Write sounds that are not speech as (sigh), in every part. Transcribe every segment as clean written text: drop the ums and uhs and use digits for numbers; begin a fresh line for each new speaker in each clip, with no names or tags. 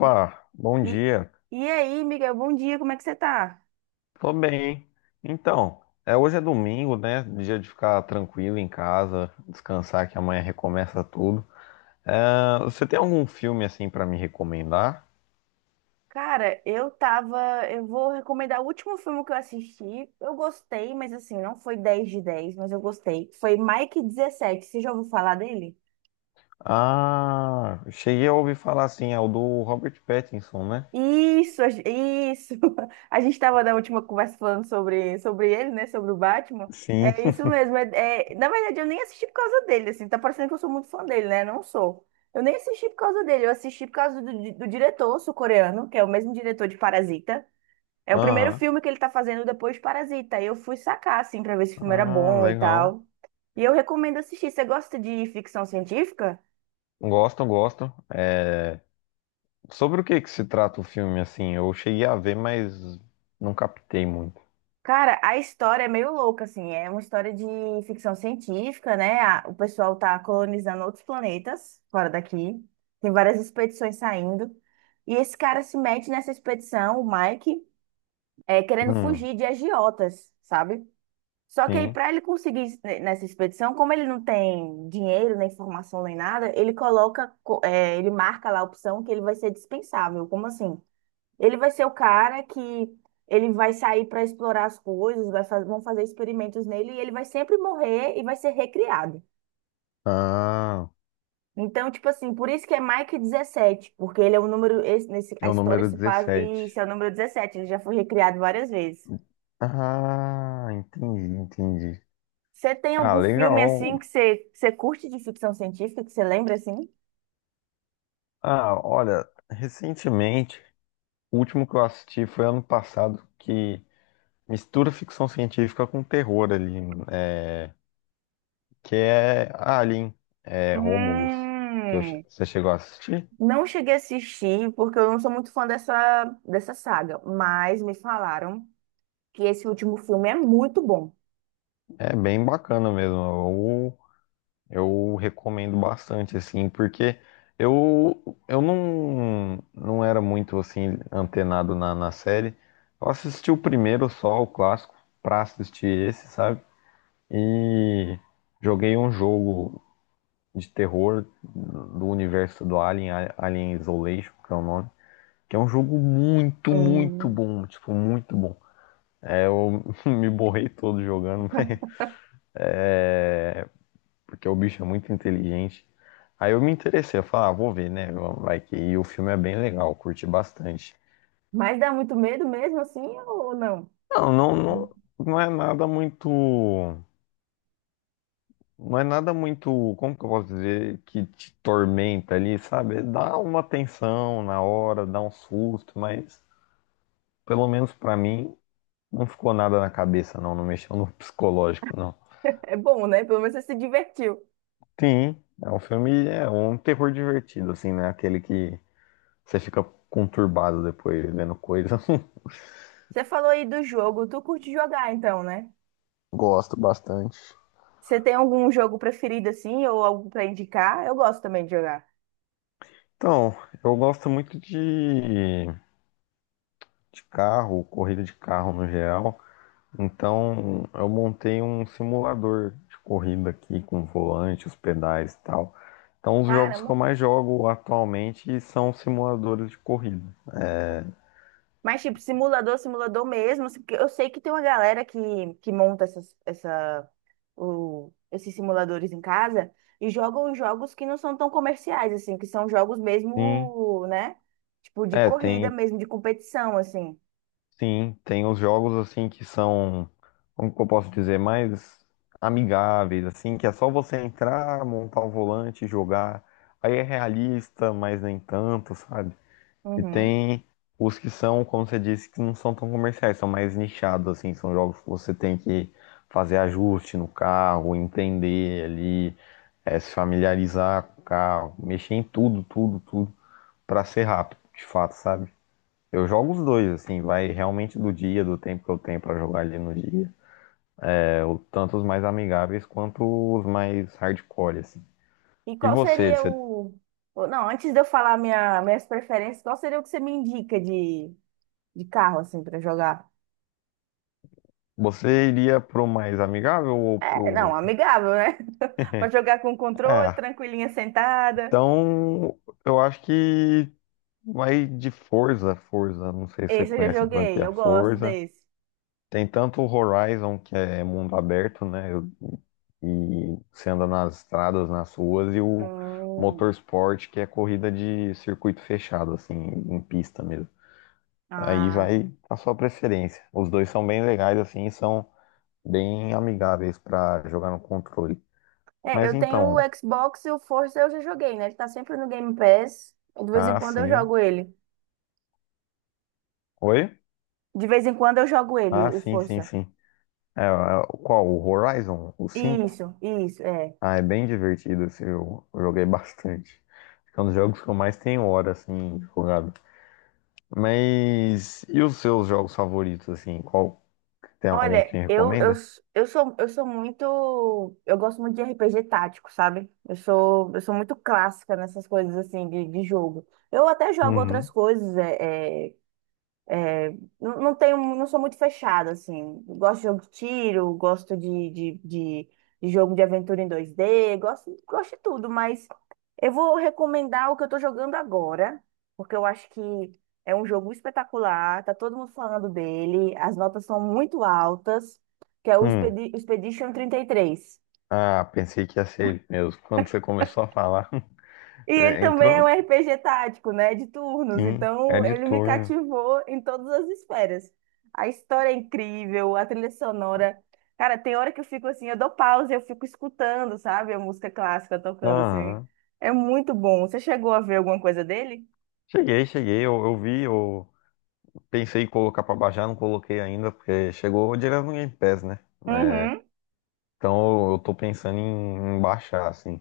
E,
bom
e-
dia.
e aí, Miguel, bom dia, como é que você tá?
Tô bem. Então, hoje é domingo, né? Dia de ficar tranquilo em casa, descansar que amanhã recomeça tudo. É, você tem algum filme assim pra me recomendar?
Cara, eu tava. Eu vou recomendar o último filme que eu assisti. Eu gostei, mas assim, não foi 10 de dez, mas eu gostei. Foi Mike dezessete. Você já ouviu falar dele?
Ah, cheguei a ouvir falar assim, é o do Robert Pattinson, né?
Isso, a gen- isso. (laughs) A gente tava na última conversa falando sobre ele, né? Sobre o Batman.
Sim.
É isso
(laughs)
mesmo. Na verdade, eu nem assisti por causa dele, assim. Tá parecendo que eu sou muito fã dele, né? Não sou. Eu nem assisti por causa dele, eu assisti por causa do diretor sul-coreano, que é o mesmo diretor de Parasita. É o primeiro
Aham.
filme que ele tá fazendo depois de Parasita. Aí eu fui sacar, assim, pra ver se o filme era
Ah,
bom e
legal.
tal. E eu recomendo assistir. Você gosta de ficção científica?
Gosto, gosto. É, sobre o que que se trata o filme assim? Eu cheguei a ver, mas não captei muito.
Cara, a história é meio louca, assim. É uma história de ficção científica, né? O pessoal tá colonizando outros planetas fora daqui. Tem várias expedições saindo. E esse cara se mete nessa expedição, o Mike, querendo
Hum,
fugir de agiotas, sabe? Só que aí,
sim.
para ele conseguir nessa expedição, como ele não tem dinheiro, nem formação, nem nada, ele coloca, co- eh, ele marca lá a opção que ele vai ser dispensável. Como assim? Ele vai ser o cara que ele vai sair para explorar as coisas, vão fazer experimentos nele e ele vai sempre morrer e vai ser recriado.
Ah.
Então, tipo assim, por isso que é Mike dezessete, porque ele é o número,
É
a
o
história
número
se passa, e
17.
esse é o número 17, ele já foi recriado várias vezes.
Ah, entendi, entendi.
Você tem
Ah,
algum filme assim
legal.
que você curte de ficção científica, que você lembra assim?
Ah, olha, recentemente, o último que eu assisti foi ano passado, que mistura ficção científica com terror ali, é, que é Alien, Romulus,
Hum,
você chegou a assistir.
não cheguei a assistir porque eu não sou muito fã dessa saga, mas me falaram que esse último filme é muito bom.
É bem bacana mesmo. Eu recomendo bastante, assim, porque eu, eu não era muito, assim, antenado na série. Eu assisti o primeiro só, o clássico, pra assistir esse, sabe? E joguei um jogo de terror do universo do Alien, Alien Isolation, que é o nome, que é um jogo muito, muito
Hum,
bom, tipo, muito bom. É, eu (laughs) me borrei todo jogando, (laughs) mas é, porque o bicho é muito inteligente. Aí eu me interessei, eu falei, ah, vou ver, né? Vai que e o filme é bem legal, eu curti bastante.
mas dá muito medo mesmo assim ou não?
Não, não é nada muito, não é nada muito, como que eu posso dizer, que te tormenta ali, sabe? Dá uma tensão na hora, dá um susto, mas pelo menos pra mim não ficou nada na cabeça, não, não mexeu no (laughs) psicológico, não.
É bom, né? Pelo menos você se divertiu.
Sim, é um filme, é um terror divertido, assim, né? Aquele que você fica conturbado depois vendo coisa.
Você falou aí do jogo, tu curte jogar então, né?
Gosto bastante.
Você tem algum jogo preferido assim ou algo pra indicar? Eu gosto também de jogar.
Então, eu gosto muito de carro, corrida de carro no geral. Então, eu montei um simulador de corrida aqui com volante, os pedais e tal. Então, os jogos que eu
Caramba.
mais jogo atualmente são simuladores de corrida.
Mas tipo, simulador mesmo, assim, porque eu sei que tem uma galera que monta esses simuladores em casa e jogam jogos que não são tão comerciais, assim, que são jogos
Sim,
mesmo, né? Tipo, de
é,
corrida
tem,
mesmo, de competição, assim.
Sim, tem os jogos assim que são, como que eu posso dizer, mais amigáveis, assim, que é só você entrar, montar o volante, e jogar. Aí é realista, mas nem tanto, sabe? E
Uhum.
tem os que são, como você disse, que não são tão comerciais, são mais nichados, assim, são jogos que você tem que fazer ajuste no carro, entender ali, se familiarizar com o carro, mexer em tudo, tudo, tudo, pra ser rápido, de fato, sabe? Eu jogo os dois, assim, vai realmente do dia, do tempo que eu tenho pra jogar ali no dia. É, tanto os mais amigáveis quanto os mais hardcore, assim.
E
E
qual seria
você,
o. o- Não, antes de eu falar minhas preferências, qual seria o que você me indica de carro, assim, pra jogar?
você iria pro mais amigável ou
É, não,
pro.
amigável, né? (laughs) Pra
(laughs)
jogar com controle,
Ah,
tranquilinha, sentada.
então eu acho que vai de Forza. Não sei se você
Esse eu já
conhece a
joguei,
franquia
eu gosto
Forza.
desse.
Tem tanto o Horizon, que é mundo aberto, né? E você anda nas estradas, nas ruas, e o
Hum.
Motorsport, que é corrida de circuito fechado, assim, em pista mesmo. Aí
Ah.
vai a sua preferência. Os dois são bem legais, assim, e são bem amigáveis para jogar no controle.
É,
Mas
eu tenho o
então,
Xbox e o Forza eu já joguei, né? Ele tá sempre no Game Pass. De vez em
ah,
quando eu
sim.
jogo ele.
Oi?
De vez em quando eu jogo ele,
Ah,
o
sim,
Forza.
sim. É, é, qual? O Horizon? O 5?
Isso, é.
Ah, é bem divertido, assim, eu joguei bastante. Acho que é um dos jogos que eu mais tenho hora, assim, jogado. Mas, e os seus jogos favoritos, assim, qual, tem algum
Olha,
que me
eu, eu,
recomenda?
s- eu sou, eu sou muito. Eu gosto muito de RPG tático, sabe? Eu sou muito clássica nessas coisas assim de jogo. Eu até jogo outras
Uhum.
coisas, É, não, não tenho, não sou muito fechada, assim. Gosto de jogo de tiro, gosto de jogo de aventura em 2D gosto, gosto de tudo, mas eu vou recomendar o que eu tô jogando agora, porque eu acho que é um jogo espetacular, tá todo mundo falando dele, as notas são muito altas, que é o
Hum,
Expedition 33.
ah, pensei que ia ser ele mesmo. Quando você começou a falar,
E
(laughs)
ele
é,
também é um
entrou,
RPG tático, né? De turnos.
sim, é
Então,
de
ele me
turno.
cativou em todas as esferas. A história é incrível, a trilha sonora. Cara, tem hora que eu fico assim, eu dou pausa e eu fico escutando, sabe? A música clássica tocando, assim.
Aham.
É muito bom. Você chegou a ver alguma coisa dele?
Cheguei, cheguei, eu vi, eu pensei em colocar pra baixar, não coloquei ainda, porque chegou direto no Game Pass, né?
Uhum,
Então eu tô pensando em, em baixar, assim.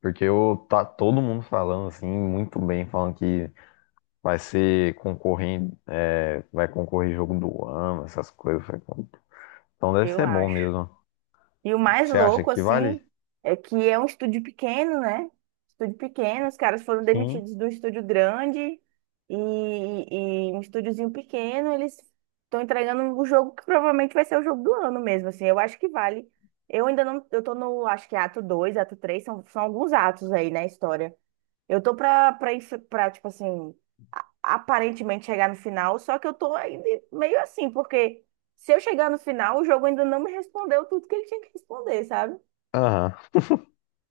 Porque eu, tá todo mundo falando assim, muito bem, falando que vai ser concorrente, vai concorrer jogo do ano, essas coisas. Eu falei, "Pô, então deve
eu
ser bom
acho.
mesmo.
E o mais
Você acha
louco,
que vale?"
assim, é que é um estúdio pequeno, né? Estúdio pequeno, os caras foram
Sim.
demitidos do estúdio grande e um estúdiozinho pequeno, eles estão entregando o jogo que provavelmente vai ser o jogo do ano mesmo, assim. Eu acho que vale. Eu ainda não, eu tô no, acho que é ato dois, ato três, são, são alguns atos aí na história. Eu tô pra, tipo assim, aparentemente chegar no final, só que eu tô ainda meio assim, porque se eu chegar no final, o jogo ainda não me respondeu tudo que ele tinha que responder, sabe?
Aham.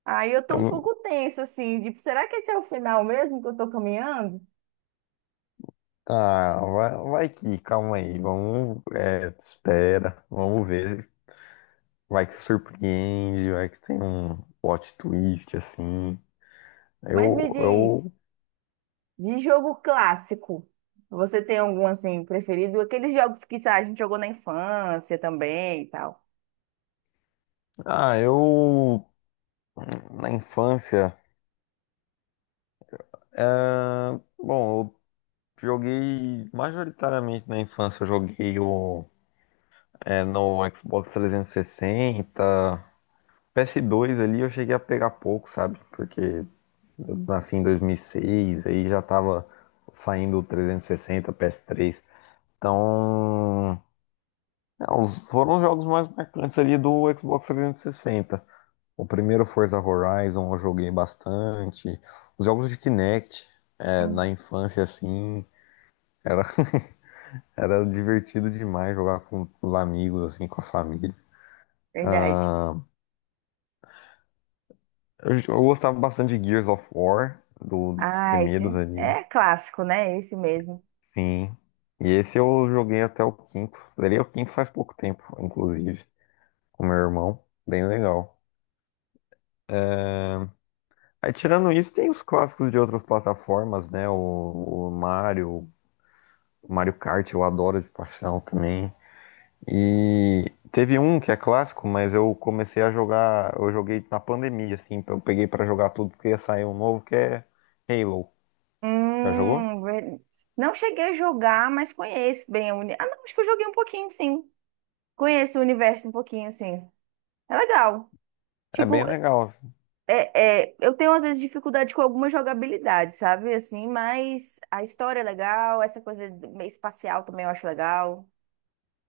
Aí eu tô
Eu-
um
vou-
pouco tensa, assim, de será que esse é o final mesmo que eu tô caminhando?
Ah, vai, vai que, calma aí, vamos, espera, vamos ver. Vai que surpreende, vai que tem um plot twist assim.
Mas me
Eu,
diz,
eu,
de jogo clássico, você tem algum, assim, preferido? Aqueles jogos que, sei lá, a gente jogou na infância também e tal.
ah, eu, Na infância, é, bom, joguei majoritariamente na infância, eu joguei no Xbox 360, PS2 ali eu cheguei a pegar pouco, sabe? Porque eu nasci em 2006, aí já tava saindo o 360, PS3. Então, foram os jogos mais marcantes ali do Xbox 360. O primeiro Forza Horizon eu joguei bastante. Os jogos de Kinect, na
Hum.
infância assim, era era divertido demais jogar com os amigos, assim, com a família.
Verdade.
Ah, eu gostava bastante de Gears of War, dos
Ah, esse
primeiros ali.
é clássico, né? Esse mesmo.
Sim. E esse eu joguei até o quinto. Zerei o quinto faz pouco tempo, inclusive, com meu irmão. Bem legal. Aí, tirando isso, tem os clássicos de outras plataformas, né? O Mario, o Mario Kart, eu adoro de paixão também. E teve um que é clássico, mas eu comecei a jogar, eu joguei na pandemia, assim, então eu peguei pra jogar tudo porque ia sair um novo que é Halo. Já jogou?
Hum, ver- não cheguei a jogar, mas conheço bem a uni... Ah, não, acho que eu joguei um pouquinho, sim. Conheço o universo um pouquinho, sim. É legal.
É bem
Tipo,
legal, assim.
eu tenho às vezes dificuldade com alguma jogabilidade, sabe? Assim, mas a história é legal, essa coisa meio espacial também eu acho legal.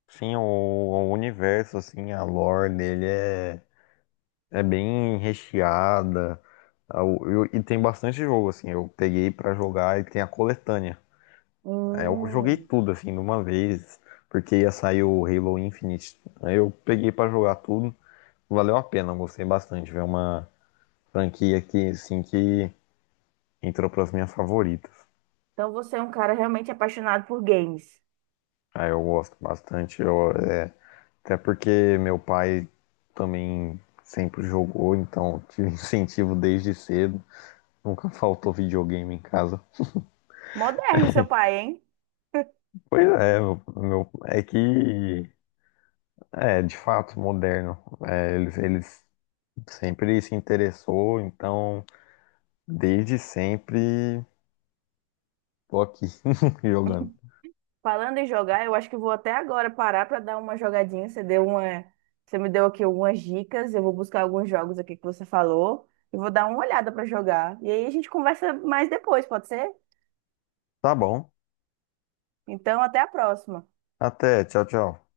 Sim, o universo, assim, a lore dele é bem recheada. E tem bastante jogo, assim, eu peguei pra jogar e tem a coletânea. Aí eu joguei
Hum.
tudo, assim, de uma vez, porque ia sair o Halo Infinite. Aí eu peguei pra jogar tudo, valeu a pena, eu gostei bastante. Foi uma franquia que, assim, que entrou para as minhas favoritas.
Então você é um cara realmente apaixonado por games.
Aí eu gosto bastante, até porque meu pai também sempre jogou, então tive (laughs) incentivo desde cedo. Nunca faltou videogame em casa.
Moderno, seu pai, hein?
Pois é, é que é de fato moderno. Eles sempre se interessou, então desde sempre tô aqui (laughs) jogando.
Falando em jogar, eu acho que vou até agora parar para dar uma jogadinha. Você me deu aqui algumas dicas. Eu vou buscar alguns jogos aqui que você falou e vou dar uma olhada para jogar. E aí a gente conversa mais depois, pode ser?
Tá bom.
Então, até a próxima.
Até, tchau, tchau.